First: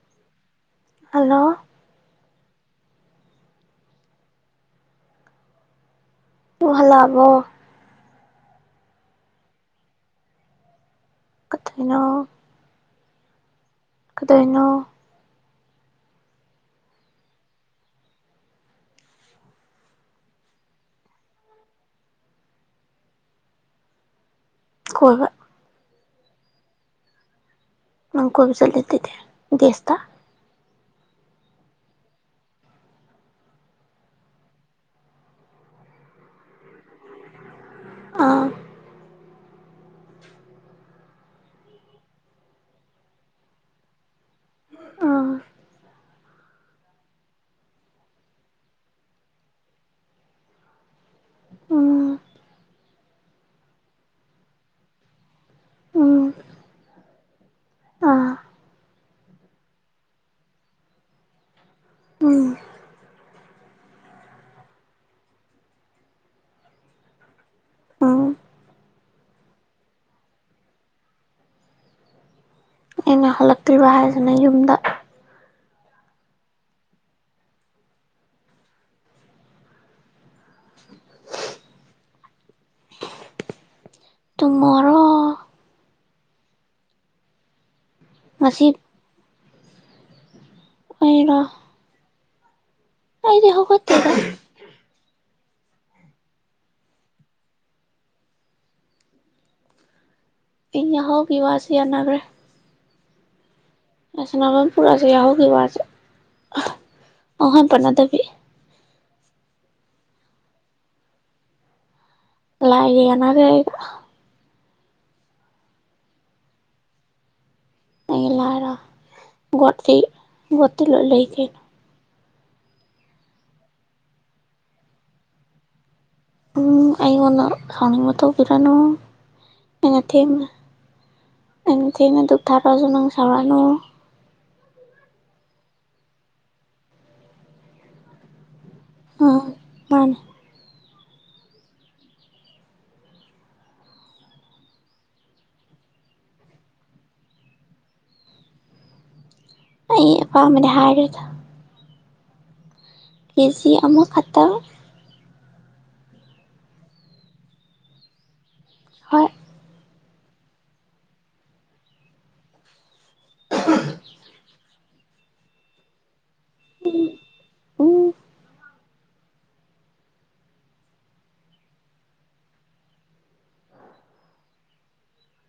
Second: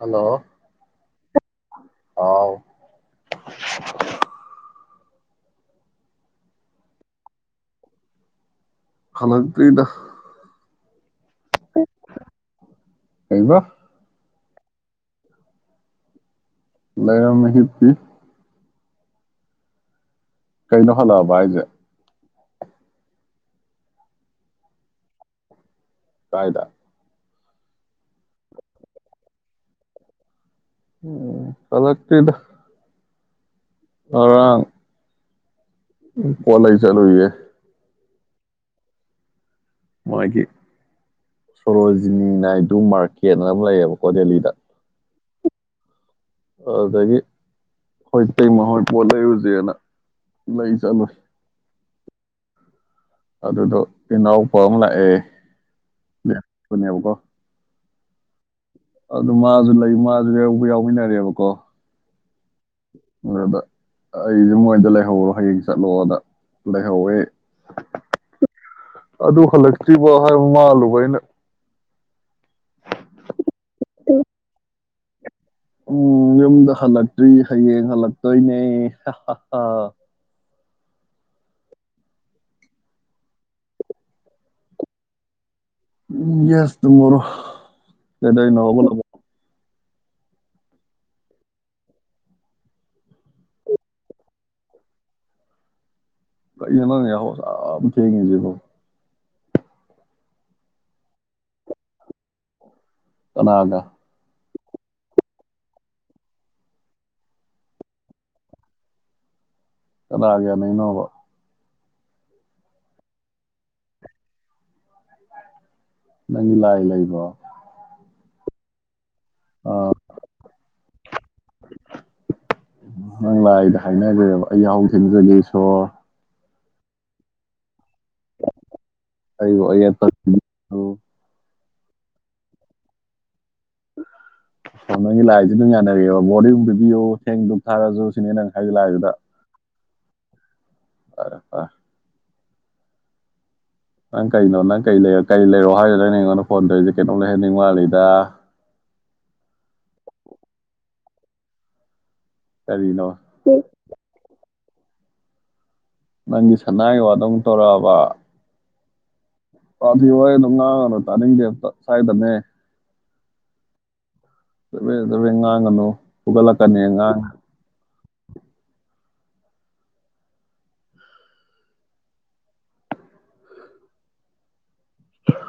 Hello hello [inaudible] [unintelligible] ꯀꯍꯂꯕꯣ ꯐꯂꯛꯇꯔꯤꯗ ꯑꯊꯣꯏꯅꯣ ꯀꯩꯕ ꯀꯗꯣꯏꯅꯣ ꯂꯩꯔꯝ ꯃꯍꯤꯀꯤ ꯀꯩꯅꯣ ꯍꯜꯂꯛꯑꯕ ꯍꯥꯖꯦ ꯀꯣꯏꯕ ꯀꯥꯏꯗ ꯃꯀ ꯆꯠꯂꯇ ꯒꯦꯁꯇꯗ ꯎꯝ ꯐꯂꯥꯛꯇꯗ ꯔꯥꯡ ꯀꯣꯂ ꯆꯂꯨꯦ ꯑꯥ ꯃꯣꯏꯒꯤ ꯁꯣꯔꯣꯖꯤꯅꯤꯅ ꯗꯨ ꯃꯥꯔꯀꯦꯠꯅ ꯑꯃ ꯂꯩꯌꯦꯕꯀꯣ ꯗꯦꯜꯂꯤꯗ ꯑꯥ ꯑꯗꯨꯗꯒꯤ ꯍꯣꯏꯇꯩꯩꯃꯣꯏ ꯄꯣꯠ ꯂꯩꯔꯨꯁꯦꯅ ꯂꯩ ꯆꯠꯂꯨ ꯎꯝ ꯑꯗꯨꯗꯣ ꯏꯅꯥꯎꯄꯥ ꯑꯃ ꯂꯥꯛꯑꯦ ꯎꯝ ꯌꯥꯅꯦꯕꯀꯣ ꯑꯥ ꯑꯗꯨ ꯃꯥꯁꯨ ꯂꯩ ꯃꯥꯁꯨ ꯌꯧꯕ ꯌꯥꯎꯃꯤꯟꯅꯔꯦꯕꯀꯣ ꯎꯝ ꯔꯕꯔ ꯑꯩꯁꯦ ꯃꯣꯏꯗ ꯂꯩꯍꯧꯔꯣ ꯍꯌꯦꯡ ꯆꯠꯂꯣꯗ ꯂꯩꯍꯧꯋꯦ ꯎꯝ ꯑꯗꯨ ꯍꯜꯂꯛꯇ꯭ꯔꯤꯕꯣ ꯍꯥꯏꯕ ꯃꯥꯜꯂꯨꯕ ꯑꯩꯅ ꯑꯩꯅ ꯍꯜꯂꯛꯇ꯭ꯔꯤꯕ ꯍꯥꯏꯁꯤꯅ ꯌꯨꯝꯗ ꯎꯝ ꯌꯨꯝꯗ ꯍꯜꯂꯛꯇ꯭ꯔꯤ ꯍꯌꯦꯡ ꯍꯜꯂꯛꯇꯣꯏꯅꯦ ꯇꯨꯃꯣꯔꯣ ꯌꯦꯁ ꯇ ꯃꯔꯣ ꯀꯗꯣꯏ ꯉꯁꯤ ꯅꯍꯕꯨ ꯂꯕꯣ [inaudible] ꯑꯔꯣ ꯑꯩꯗꯤ ꯍꯒꯦꯇꯗ ꯀ ꯅ ꯌꯥꯍꯣ ꯁꯥ ꯊꯦꯉꯤꯁꯤꯕꯣ ꯏꯌꯥ ꯍꯒ ꯋꯥꯁꯤ ꯍꯌꯥꯅꯥꯒꯔꯦ ꯀꯅꯥꯒ ꯄꯨꯔꯥꯁꯦ ꯌꯥꯎꯍꯧꯈꯤꯕ ꯋꯥꯁꯦ ꯑꯍꯣꯏ ꯄꯅꯗꯕꯤ ꯀꯂꯥꯒ ꯌꯥꯅꯩꯅꯕ ꯂꯑꯦꯅꯔꯦ ꯌꯥꯅꯒꯤ ꯑꯩꯒ ꯅꯪꯒꯤ ꯂꯥꯛꯑ ꯂꯩ ꯂꯩꯕꯣ ꯑꯩ ꯂꯔ ꯑ ꯠꯁꯤ ꯇꯂꯒ ꯂꯩ ꯀꯩꯅ ꯅꯪ ꯂꯥꯛꯏꯗ ꯍꯥꯏꯅꯈ꯭ꯔꯦꯕ ꯑꯩ ꯌꯥꯍ ꯊꯦꯡꯖꯒꯦ ꯁꯣꯔ ꯎꯝ ꯑꯩꯉꯅ ꯈꯥꯎꯅꯤꯡ ꯃ ꯇꯧꯕ ꯄꯤꯔꯅꯣ ꯑꯩꯕꯨ ꯉ ꯊ ꯑꯌꯦꯠꯄ ꯄꯤꯕꯤꯌꯨ, ꯑꯦ ꯊꯅ ꯗꯨꯛ ꯊꯥ ꯇꯖꯅꯪ ꯁꯔ ꯅꯨ꯫ ꯑꯣ ꯅꯪꯒꯤ ꯂꯥꯏꯁꯤ ꯑꯗꯨꯝ ꯌꯥꯅꯔꯑꯦꯕ ꯕꯣꯔꯗꯤ ꯑꯗꯨꯝ ꯄꯤꯕꯤꯌꯨ ꯊꯦꯡꯗ ꯑꯗꯨꯝ ꯊꯥꯔꯁꯨ ꯁꯤꯅꯦ ꯅꯪ ꯍꯥꯏꯒꯂ ꯂꯥꯏꯒꯗ ꯟ [unintelligible] ꯑꯥ ꯅꯪ ꯀꯩꯅꯣ ꯅꯪ ꯀꯔꯤ ꯂꯩ ꯀꯔꯤ ꯊꯣꯡꯂꯩꯔꯣ ꯍꯥꯏꯗꯨꯗ ꯑꯩꯅ ꯑꯩꯉꯣꯟꯗ ꯐꯣꯟ ꯇꯧꯔꯤꯁꯦ ꯀꯩꯅꯣꯝ ꯂꯩꯍꯟꯅꯤꯡ ꯃꯥꯜꯂꯤꯗ ꯑ ꯑꯄꯥꯝꯕꯅꯦ ꯍꯥꯏꯔꯗ ꯀꯔꯤꯅꯣ ꯀꯦꯖꯤ ꯑꯃꯨꯛ ꯐꯠꯇ ꯅꯪꯒꯤ ꯁꯅꯥꯒꯤ ꯋꯥꯗ ꯑꯃ ꯇꯧꯔꯛꯑꯕ ꯍꯣꯏ ꯗꯤꯤ ꯍꯣꯏ ꯑꯗꯨꯝ ꯉꯥꯡꯉꯅ ꯇꯥꯅꯤꯡꯗꯦ ꯑꯇ ꯁ꯭ꯋꯥꯏꯗꯅꯦ [unintelligible] ꯆꯕꯦꯡ ꯆꯕꯦꯡ ꯉꯥꯡꯒꯅꯨ ꯐꯨꯒꯠꯂꯥꯛ ꯀꯅꯤ ꯑꯉꯥꯡ ꯅꯥ ꯎ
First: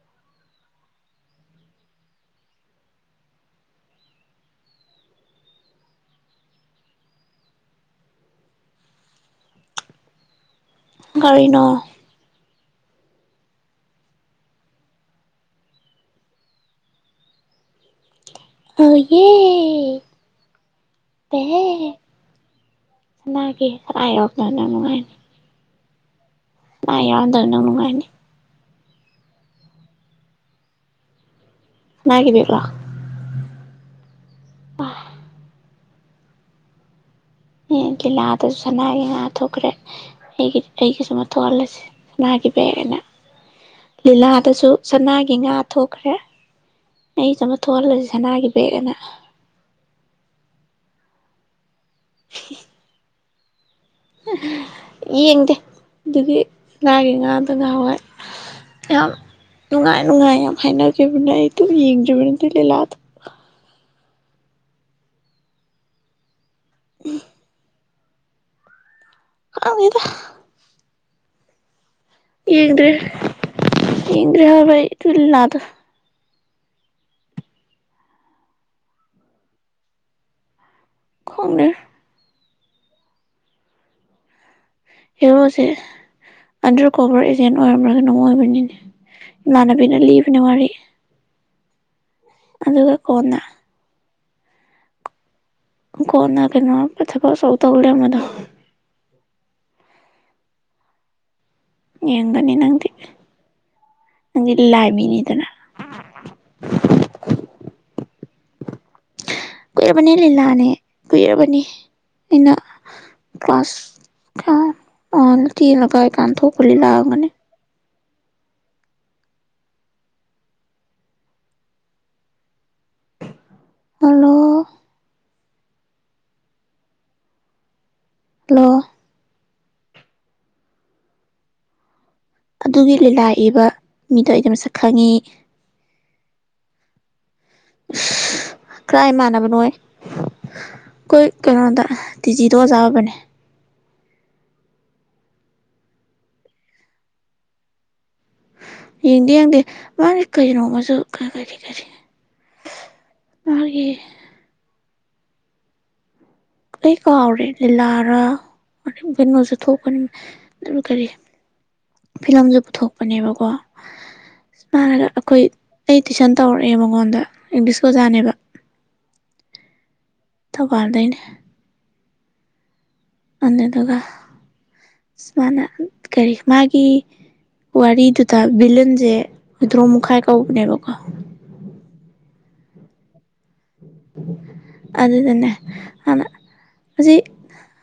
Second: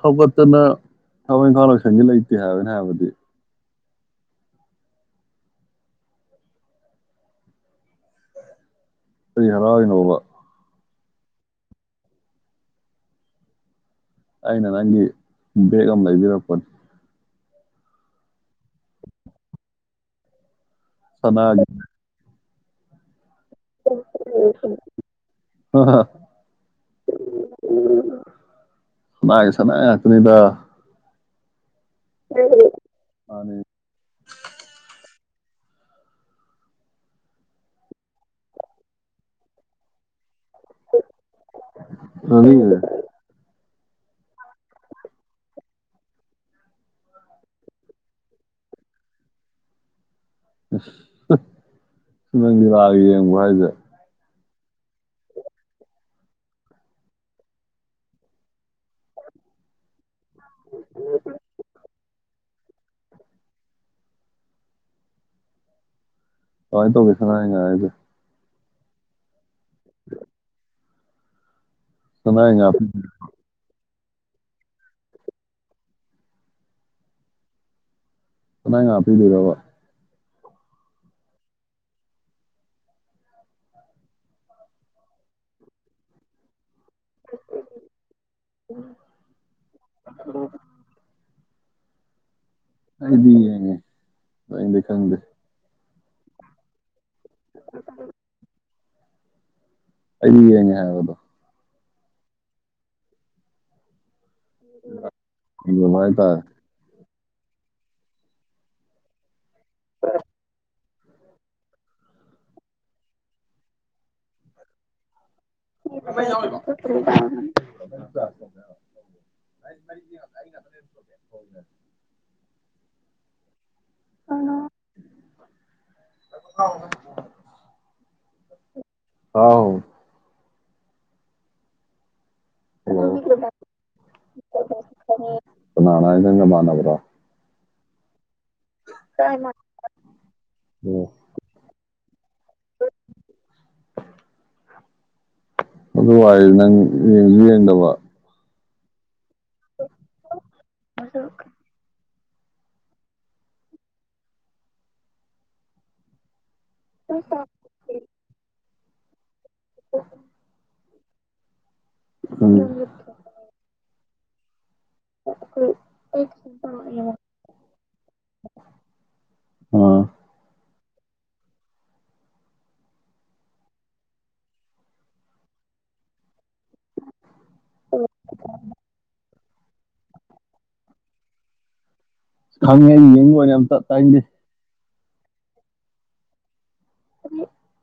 ꯍꯧꯒꯠꯇꯅ ꯊꯕꯛ ꯏꯪꯈꯥꯜ ꯂꯣꯏꯁꯪꯗꯤ ꯂꯩꯇꯦ ꯍꯥꯏꯕ ꯑꯩꯅꯥ ꯍꯥꯏꯕꯗꯤ ꯑꯩ ꯍꯔꯥꯎꯔꯤꯅꯣ ꯕꯥ ꯀꯔꯤꯅꯣ ꯑꯩꯅ ꯅꯪꯒꯤ ꯕꯦꯛ ꯑꯃ ꯂꯩꯕꯤꯔꯛꯄꯅꯤ ꯑꯩꯒꯤ ꯁꯅꯥ ꯁꯅꯥꯒꯤ ꯀꯩ ꯁꯅꯥ ꯍꯦꯛ ꯌꯥꯎꯔꯛꯇꯕꯗꯥ ꯅꯪ ꯅꯨꯡꯉꯥꯏꯅꯤ ꯍ ꯍ ꯁꯅꯥ ꯌꯥꯎꯔꯃꯗꯕꯗꯥ ꯅꯨꯡꯉꯥꯏꯅꯤ ꯁꯅꯥꯒꯤ ꯁꯅꯥ ꯉꯥꯛꯇꯥ ꯅꯤꯗ ꯁꯅꯥꯒꯤ ꯕꯦꯛ ꯂꯣ [unintelligible] ꯑꯦ ꯀꯤꯂꯥ ꯑꯗꯨꯁꯨ ꯁꯅꯥꯒꯤ ꯉꯥ ꯊꯣꯛꯈ꯭ꯔꯦ ꯑꯩꯒꯤ ꯑꯩꯒꯤꯁꯨꯃ ꯊꯣꯛꯍꯜꯂꯁꯤ ꯁꯅꯥꯒꯤ ꯕꯦꯒ ꯅꯪꯒꯤꯁꯦ ꯍꯥꯏꯅ ꯂꯤꯂꯥꯗꯁꯨ ꯁꯅꯥꯒꯤ ꯉꯥ ꯊꯣꯛꯈ꯭ꯔꯦ ꯑꯩ ꯆꯃ ꯊꯣꯛꯍꯜꯂꯁꯤ ꯁꯅꯥꯒꯤ ꯕꯦꯒ ꯑꯅ ꯎ ꯁꯅꯒꯤ ꯂꯑꯦ [inaudible] ꯍꯥꯏꯒ ꯌꯦꯡꯗꯦ ꯑꯗꯨꯒꯤ ꯁꯅꯥꯒꯤ ꯉꯥꯗꯣ ꯉꯥꯋꯥꯏ ꯌꯥꯝ ꯅꯨꯡꯉꯥꯏ ꯅꯨꯡꯉꯥꯏ ꯌꯥꯝ ꯍꯥꯏꯅꯒꯤꯕꯅꯦ ꯀꯦꯕꯅꯦ ꯑꯩ ꯑꯗꯨꯝ ꯌꯦꯡꯁꯤ ꯖꯤꯟꯗꯤ ꯂꯤꯂꯥ ꯗꯣ ꯀꯃꯥꯏ ꯇꯧ ꯕꯥ ꯁꯅꯥꯒꯤ ꯉꯥ ꯍꯥꯏꯖꯦ ꯀꯡꯗꯦꯗꯥ ꯁꯅꯥꯏꯒꯤ ꯉꯥ ꯏꯒ꯭ꯔꯍꯕ ꯇꯅꯥꯗ ꯉ ꯑꯄꯤꯗꯤ ꯔꯕ ꯈꯡꯗꯦ ꯍꯦꯔꯣ ꯁꯦ ꯑꯟꯗ꯭ꯔ ꯀꯣꯕꯔ ꯑꯦꯖꯦꯟ ꯑꯣꯏꯔꯝꯃ꯭ꯔꯒꯅ ꯑꯣꯏꯕꯅꯤꯅꯦ ꯏꯃꯥꯟꯅꯕꯤꯅ ꯂꯤꯕꯅꯦ ꯋꯥꯔꯤ ꯑꯗꯨꯒ ꯅꯥꯪ ꯕꯤ ꯀꯣꯟꯅ ꯌꯦꯡꯉꯦ ꯂꯑꯣꯏꯟꯗꯤ ꯈꯪꯗꯔ꯭ꯦ ꯀꯣꯅ ꯀꯩꯅꯣ ꯊꯕꯛ ꯑꯥ ꯇꯧ ꯂꯩꯔꯝꯕꯗꯣ ꯑꯩꯗꯤ ꯌꯦꯡꯉꯦ ꯍꯥꯏꯕꯗꯣ ꯌꯦꯡꯒꯅꯤ ꯅꯪꯗꯤ ꯅꯪꯗꯤ ꯂꯥꯏ ꯃꯤꯅꯤꯗꯅ ꯍꯥꯏꯇꯥꯔꯦ ꯎꯔꯄꯅꯤ ꯂꯩꯂꯑꯅꯦ ꯀꯨꯏꯔꯕꯅꯤ ꯑꯩꯅ ꯀ꯭ꯂꯥꯁ ꯅ ꯀꯥꯏ ꯀꯥꯟ ꯊꯣꯛꯈꯂꯤ ꯂꯥꯛꯑꯒꯅꯤ ꯃ ꯉꯦ ꯄꯂꯣ [unintelligible] ꯍꯜꯂꯣ ꯑꯥꯎ ꯑꯗꯨꯒꯤ ꯂꯤꯂꯥ ꯏꯕ ꯃꯤꯗꯣ ꯑꯩꯩꯅ ꯃꯁꯛ ꯈꯪꯉꯤ ꯃꯥꯅꯕ꯭ꯔꯣ [unintelligible] ꯀ꯭ꯔꯥꯏ ꯃꯥꯟꯅꯕꯅꯣ ꯍꯥꯏ ꯑꯣ ꯑꯩꯈꯣꯏ ꯀꯩꯅꯣꯗ ꯇꯤꯖꯤꯗꯣ ꯆꯥꯕꯅꯦ ꯑ ꯋꯥꯏ ꯅꯪꯗꯕ ꯏ ꯌꯦꯗꯦ ꯃꯔ ꯀꯅꯅꯨꯡꯃꯁꯨ ꯀ ꯀꯔꯤ ꯀꯔꯤ ꯃꯥꯒꯤ ꯁꯩ ꯀꯥꯎꯔꯔꯤꯗꯤ ꯂꯥꯔ [unintelligible] ꯊꯧ ꯀꯔꯤ ꯎꯝ ꯐꯤꯂꯝꯁꯨ ꯄꯨꯊꯣꯛꯄꯅꯦꯕꯀꯣ ꯁꯨꯃꯔꯒ ꯑꯩꯈꯣꯏ ꯑꯩ ꯇꯨꯏꯁꯟ ꯇꯧꯔꯛꯑꯦ ꯃꯉꯣꯟꯗ ꯏꯪꯂꯤꯁ ꯑꯣꯖꯥꯅꯦꯕ ꯑ ꯄꯥꯔꯗꯅ ꯑꯗꯨꯗꯨꯒ ꯁꯨꯃꯅ ꯀꯔꯤ ꯃꯥꯒꯤ ꯋꯥꯔꯤꯗꯨꯗ ꯚꯂꯟꯁꯦ ꯍꯏꯗ꯭ꯔꯣ ꯃꯈꯨꯥꯏ ꯀꯧꯕꯅꯦꯕꯀꯣ ꯈꯉ ꯌꯦꯡ ꯋꯥꯅꯦ ꯑꯇ ꯇꯥꯡꯗꯤꯦ ꯑꯗꯨꯗꯗꯟꯅꯦ ꯑꯅ ꯑꯁꯤ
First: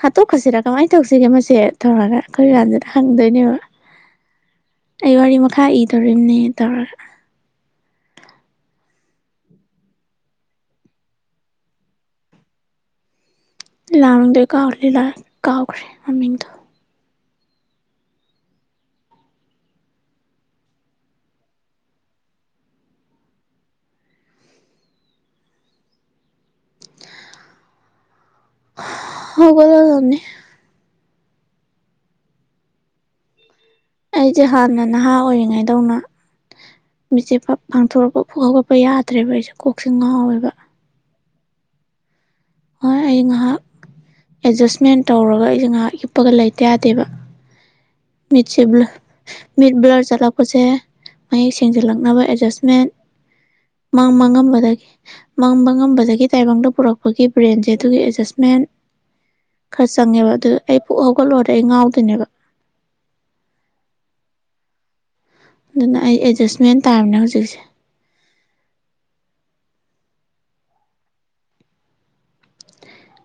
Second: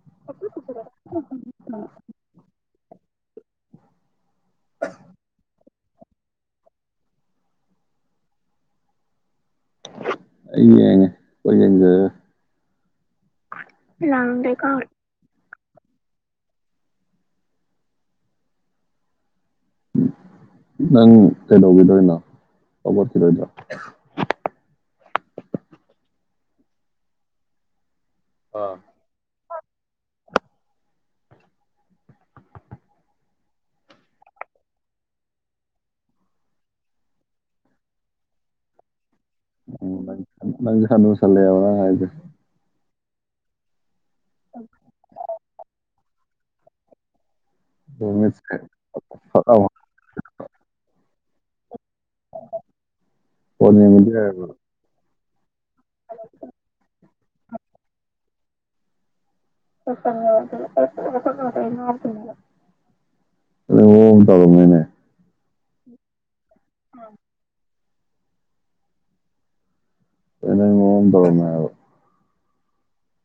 ꯍꯥꯠꯇꯣꯛꯈꯁꯤꯔꯥ ꯀꯃꯥꯏꯅ ꯇꯧꯁꯤꯒꯦ ꯃꯁꯦ ꯇꯧꯔꯒ ꯑꯩꯈꯣꯏ ꯀꯥꯟꯗ ꯍꯪꯗꯣꯏꯅꯦꯕ ꯑꯩ ꯋꯥꯔꯤ ꯃꯈꯥ ꯏ ꯇꯧꯔꯤꯝꯅꯦ ꯍꯥꯏꯇꯥꯔꯒ ꯑꯉ ꯑꯩꯣꯏ ꯑ ꯀꯍ ꯂ ꯀꯥꯎꯈ꯭ꯔꯦ ꯃꯃꯤꯡꯗꯣ ꯅꯪ ꯀꯩꯗꯧꯈꯤꯗꯣꯏꯅꯣ ꯂꯧꯈꯠꯈꯤꯗꯣꯏꯗ꯭ꯔꯣ ꯑꯥ ꯍꯒꯣꯂꯝꯅꯤ ꯑꯩꯁꯦ ꯍꯥꯟꯅ ꯅꯍꯥ ꯑꯣꯏꯔꯤꯉꯩꯗꯧꯅ ꯃꯤꯆꯦ ꯄꯥꯡꯊꯣꯔꯛꯄ ꯐ ꯍꯧꯒꯠꯄ ꯌꯥꯗꯦ ꯐꯠꯇ꯭ꯔꯦꯕ ꯑꯩꯁꯦ ꯀꯣꯛꯆꯤꯡ ꯉꯥꯎꯋꯦꯕ ꯆꯂꯦ ꯋꯥ ꯍꯥꯏꯦ ꯍꯣꯏ ꯑꯩ ꯉꯥꯏꯍꯥꯛ ꯑꯦꯗꯖꯁꯃꯦꯟ ꯇꯧꯔꯒ ꯑꯩꯁꯦ ꯉꯥꯏꯍꯥꯛꯀꯤ ꯀꯞꯄꯒ ꯂꯩꯇ ꯌꯥꯗꯦꯕ ꯃꯤꯠꯁꯦ ꯃꯤ꯭ꯂ ꯐꯠ ꯃꯤ ꯂꯥꯎ ꯕ꯭ꯂꯔ ꯆꯠꯂꯄꯁꯦ ꯑꯩ ꯊꯦꯡꯖꯤꯜꯂꯛꯅꯕ ꯑꯦꯗꯖꯁꯃꯦꯟ ꯐꯣꯟ ꯌꯦꯡꯕꯗꯤ ꯌꯥꯏꯑꯕ ꯃꯥꯡꯉꯝꯕꯗꯒꯤ ꯃꯥꯡꯕ ꯉꯝꯕꯗꯒꯤ ꯇꯥꯏꯕꯪꯗ ꯄꯨꯔꯛꯄ ꯑꯩꯈꯣꯏꯒꯤ ꯕ꯭ꯔꯦꯟꯁꯦ ꯑꯗꯨꯒꯤ ꯑꯦꯠꯖꯁꯃꯦꯟ ꯈꯔ ꯆꯪꯉꯦꯕ ꯑꯗꯨ ꯑꯩ ꯄꯨꯛ ꯍꯧꯒꯠꯂꯛꯗ ꯑꯩ ꯉꯥꯎꯗꯣꯏꯅꯦꯕ ꯑꯗꯨ ꯍꯟ ꯇꯧꯔꯉꯦꯅꯦ ꯑꯗꯨꯅ ꯑꯩ ꯑꯦꯗꯖꯁ ꯃꯦꯟ ꯇꯥꯔꯕꯅꯦ ꯍꯧꯖꯤꯛꯁꯦ ꯑꯩꯅ ꯃꯣꯟ ꯇꯧꯉꯣ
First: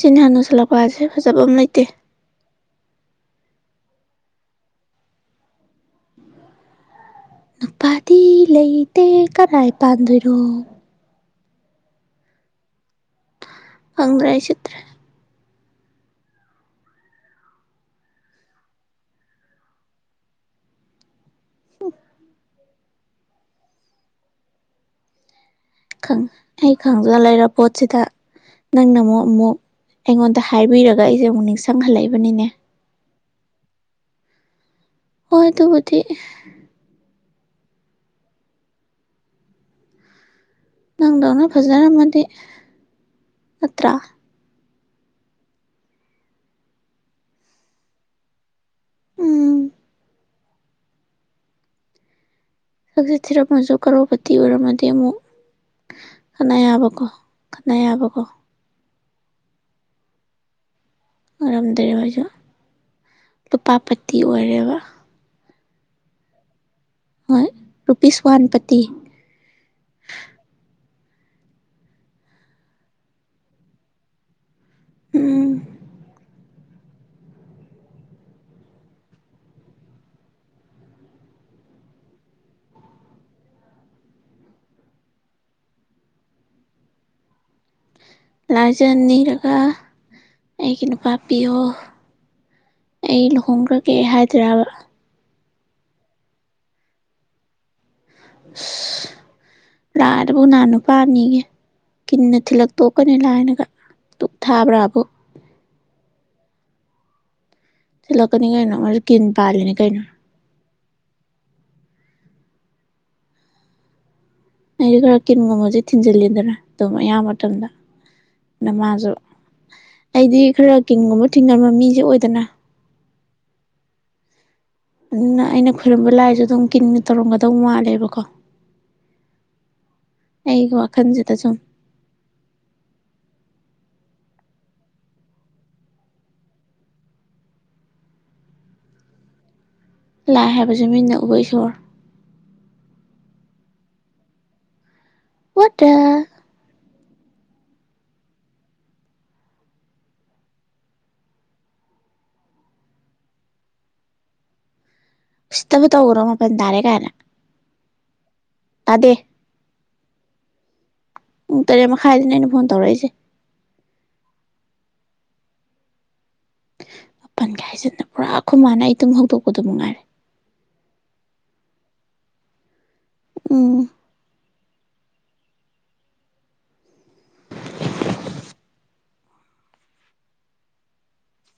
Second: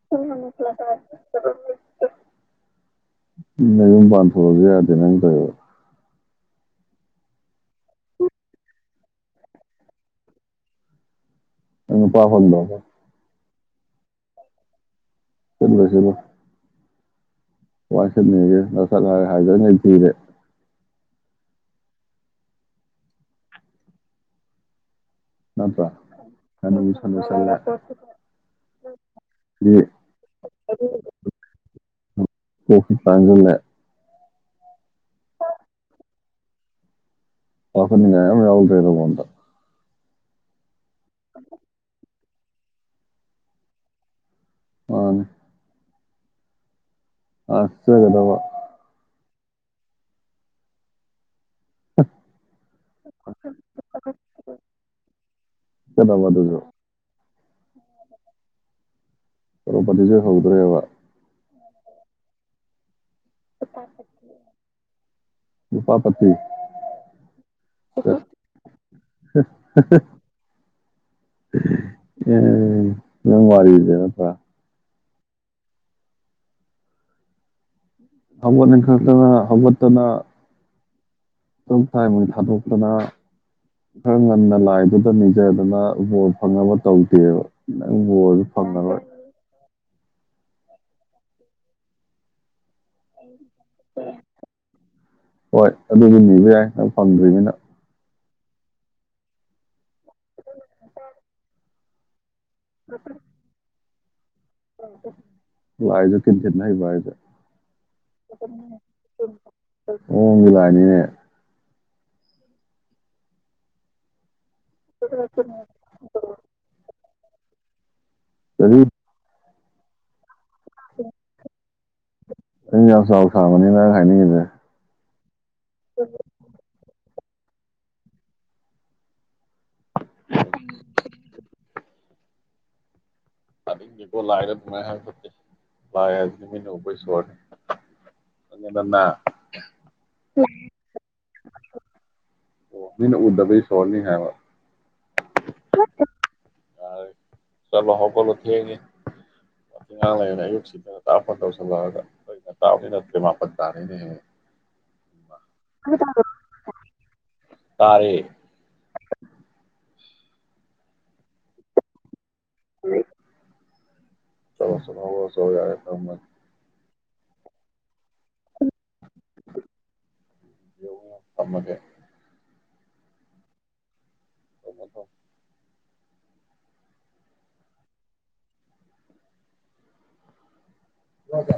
ꯁꯤꯅꯤꯍꯥꯟ ꯅꯨꯁꯜꯂꯛꯄ ꯍꯥꯏꯁꯦ ꯐꯖꯕ ꯑꯃ ꯂꯩꯇꯦ ꯃ ꯌꯨꯝ ꯄꯥꯟ ꯊꯣꯛꯂꯗꯤ ꯌꯥꯗꯦ ꯅꯪ ꯇ ꯅꯨꯄꯥꯗꯤ ꯂꯩꯇꯦ ꯀꯗꯥꯥꯏ ꯄꯥꯟꯗꯣꯏꯅꯣ ꯎ ꯄꯥ ꯐꯟꯗꯕ ꯑꯪꯒ꯭ꯔꯥꯖ ꯆꯇ꯭ꯔꯦ ꯆꯂꯁꯤꯂꯣ ꯋꯥꯁꯅꯦꯌꯦꯦ ꯍꯥꯏꯖꯅ ꯊꯔꯦ ꯅꯠꯇ꯭ꯔꯥ ꯑꯩ ꯍꯅꯨꯁꯨ ꯈꯪꯖꯒ ꯂꯩꯔ ꯍꯅꯨꯁꯜꯂꯦ ꯄꯣꯠꯁꯤꯗ ꯅꯪꯅ ꯑꯃꯨꯛ ꯑꯃꯨꯛ ꯁꯤ ꯑꯩꯉꯣꯟꯗ ꯍꯥꯏꯕꯤꯔꯒ ꯑꯩꯁꯦ ꯑꯃꯨꯛ ꯅꯤꯡꯁꯤꯡꯍꯜꯂꯛꯏꯕꯅꯤꯅꯦ ꯇꯥꯡꯒꯂ ꯍꯣꯏ ꯇꯣ ꯗꯤꯤ ꯄꯈꯅꯤꯡ ꯌꯥꯗꯦ ꯑꯗꯨ ꯐꯗ ꯅꯪꯗꯧꯅ ꯐꯖꯔꯝꯃꯗꯤ ꯅꯠꯇ ꯍ ꯑ ꯁꯤꯒꯗꯕ ꯎꯝ ꯑ ꯍꯛꯆꯤꯠ ꯊꯤꯔꯝꯃꯁꯨ ꯀꯔꯣꯕꯇꯤ ꯑꯣꯏꯔꯝꯃꯗꯤ ꯑꯃꯨꯛ ꯆꯠꯀꯗꯕ ꯀꯅ ꯑꯗꯨꯁꯨ ꯌꯥꯕꯀꯣ ꯈꯠꯅ ꯌꯥꯕꯀꯣ ꯀꯣꯔꯣꯄꯇꯤꯁꯨ ꯍꯧꯗ꯭ꯔꯦꯕ ꯉꯔꯝꯗ꯭ꯔ ꯑꯩꯖ ꯂꯨꯄꯥ ꯄꯇꯤ ꯑꯣꯏꯔꯦꯕ ꯎꯄꯥꯄꯇꯤ ꯍꯣꯏ ꯔꯨꯄꯤꯁ ꯋꯥꯟ ꯄꯇꯤ ꯑꯦ ꯃꯋꯥꯔꯤꯗꯦ ꯊ ꯎꯝ ꯍꯧꯒꯠꯅꯤꯡꯈꯅ ꯍꯧꯒꯠꯇꯅ ꯇ ꯇꯥꯏꯃꯤꯡ ꯊꯥꯗꯣꯛꯇꯅ ꯈꯔ ꯉꯟꯅ ꯂꯥꯏꯗꯨꯗ ꯅꯤꯖꯗꯅ ꯕꯣꯔ ꯐꯪꯅꯕ ꯇꯧꯗꯦꯕ ꯅꯪ ꯕꯣꯜꯁꯨ ꯐꯪꯉꯔꯣꯏ ꯂꯥꯏꯖꯟꯅꯤꯔꯒ ꯑꯩꯒꯤ ꯅꯨꯄꯥ ꯄꯌꯣ ꯑꯩ ꯐꯣꯡꯈ꯭ꯔꯒꯦ ꯍꯥꯏꯗ꯭ꯔꯕ ꯍꯣꯏ ꯑꯗꯨꯗꯤ ꯅꯤꯕ ꯌꯥꯏ ꯅ ꯐꯪꯗ꯭ꯣꯏꯅꯤꯅ ꯔꯠ ꯄꯨꯨꯅꯥꯅ ꯄꯥꯅꯤꯒ ꯀꯅꯦ ꯊꯤꯜꯂꯛꯇꯣꯛꯀꯅꯤ ꯂ ꯍꯥꯏꯅꯒ ꯗꯨꯛ ꯊꯥꯕ꯭ꯔꯥꯕꯨ ꯂꯥꯏꯖꯨ ꯀꯤꯟ ꯊꯤꯅꯕꯥ ꯍꯩꯕꯔꯥ ꯍꯥꯌꯖꯦ ꯆꯠꯂꯛꯀꯅꯤ ꯀꯩꯅꯣ ꯃꯔ ꯀꯤꯟ ꯄꯥꯜꯂꯤꯅꯦ ꯀꯩꯅꯣ ꯑꯅꯦ ꯑꯩꯗꯤ ꯈꯔ ꯀꯤꯟꯒꯨꯝꯕꯁꯦ ꯊꯤꯟꯖꯤꯜꯂꯤꯗꯅ ꯑꯗꯨꯝ ꯑꯌꯥꯝꯕ ꯗ ꯑꯗꯨ ꯅꯃꯥꯖ ꯑꯩꯗꯤ ꯈꯔ ꯀꯤꯟꯒꯨꯝꯕ ꯊꯤꯡꯉꯝꯕ ꯃꯤꯁꯦ ꯑꯣꯏꯗꯅ ꯅꯪ ꯌꯥꯝ ꯆꯥꯎ ꯁꯥꯕꯅꯤ ꯅꯪ ꯍꯥꯏꯅꯤꯡꯉꯤꯁꯦ ꯎ ꯑꯩꯅ ꯈꯣꯏꯔꯨꯝꯕ ꯂꯥꯏꯁꯨ ꯑꯗꯨꯝ ꯀ ꯇꯧꯔꯝꯒꯗꯧ ꯃꯥꯜꯂꯦꯕꯀꯣ ꯑꯩꯒꯣ ꯋꯥꯈꯟꯁꯦꯗ ꯆꯝ ꯂꯗꯤꯦꯀꯣ ꯂꯥꯏꯔ ꯅꯨꯡꯉꯥꯏ ꯍꯥꯏ ꯐꯠꯇꯦ ꯂꯥꯏ ꯍꯥꯏꯁꯤ ꯅꯨꯃꯤꯅ ꯎꯕꯩ ꯁꯣꯔꯅꯦ ꯅꯪꯉꯦꯅ ꯂꯥꯏ ꯍꯥꯏꯕꯁꯦ ꯃꯤꯅ ꯎꯕ ꯏꯁꯣꯔ ꯑꯣ ꯃꯤ ꯑꯣꯗ ꯀ ꯁꯣꯔꯅꯤ ꯍꯥꯏ ꯋꯥ ꯋꯥꯗ ꯌꯥ ꯆꯠꯂꯣ ꯍꯧꯒꯠꯂꯣ ꯊꯦꯡꯉꯤꯉꯥꯡ ꯂꯩꯔꯅ ꯑꯌꯨꯛ ꯁꯤꯗ ꯉ ꯇꯥꯛꯄ ꯇꯧꯁꯤꯜꯂꯛꯑꯒ ꯑꯩ ꯉ ꯇꯁꯤ ꯅꯠꯇ꯭ꯔꯦ ꯃꯥꯄꯟ ꯇꯥꯅꯤꯅ ꯍꯦꯡꯉ ꯁꯤꯇꯕꯨ ꯇꯧ꯭ꯔꯣ ꯃꯄꯟ ꯇꯥꯔꯦ ꯀꯥꯏꯅ ꯇꯥꯔꯦ ꯇꯗꯦ ꯎ ꯇꯔ ꯑꯃ ꯈꯥꯏꯗꯅ ꯐꯣꯟ ꯇꯧꯔꯛꯏꯁꯦ ꯆꯠꯣ ꯆꯂꯣ ꯍ ꯆ ꯌꯥꯔꯦ ꯀ ꯃꯄꯟꯒ ꯍꯥꯏꯁꯤꯅ ꯄꯨꯔꯥ ꯈꯨꯈ ꯃꯥꯅ ꯑꯩ ꯇꯨꯝ ꯍꯧꯗꯣꯛꯄꯗꯣ ꯅꯨꯡꯉꯥꯏꯔꯦ ꯑꯃꯗꯦ ꯎꯝ ꯀꯃꯗꯣ ꯍꯀ